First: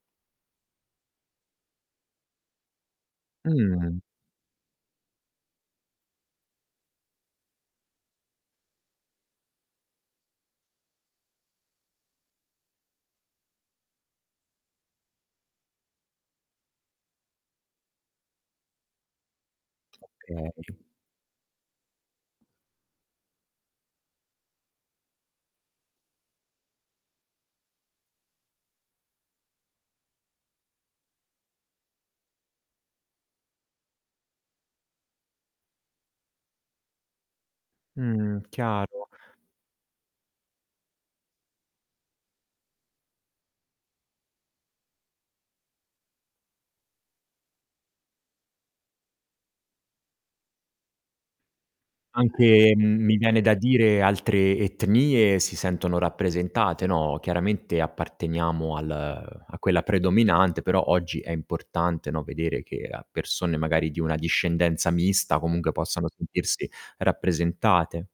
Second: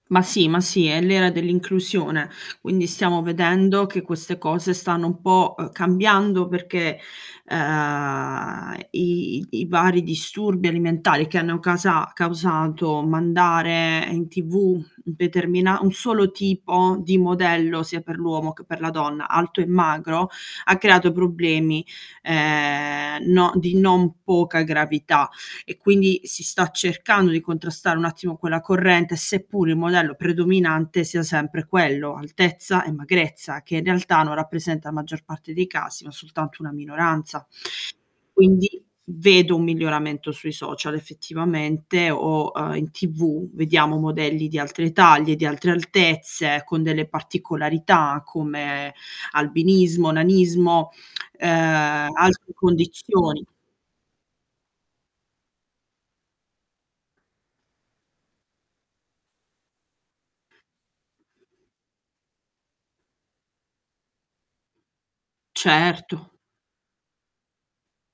Ma sì ma sì, è l'era dell'inclusione. Quindi stiamo vedendo che Mh. queste cose stanno un po', ehm, cambiando perché, ehm, i i vari disturbi alimentari che hanno casa causato mandare in TV, un determina un solo tipo di modello, sia per l'uomo che per la donna, alto e magro, Okay. ha creato problemi, ehm, no di non poca gravità. E quindi si sta cercando di contrastare un attimo quella corrente, seppur il modello predominante sia sempre quello, altezza e magrezza, che, in realtà, non rappresenta la maggior parte dei casi ma soltanto una minoranza. Mh, Quindi chiaro. vedo un miglioramento sui social, effettivamente o, ehm, in TV, vediamo modelli di altre taglie, di altre altezze, con delle particolarità come, albinismo, nanismo, ehm, altre Anche, mi viene condizioni. da dire, altre etnie si sentono rappresentate, no. Chiaramente apparteniamo al a quella predominante, però oggi è importante, no, vedere che a persone magari di una discendenza mista comunque possano Certo. sentirsi rappresentate.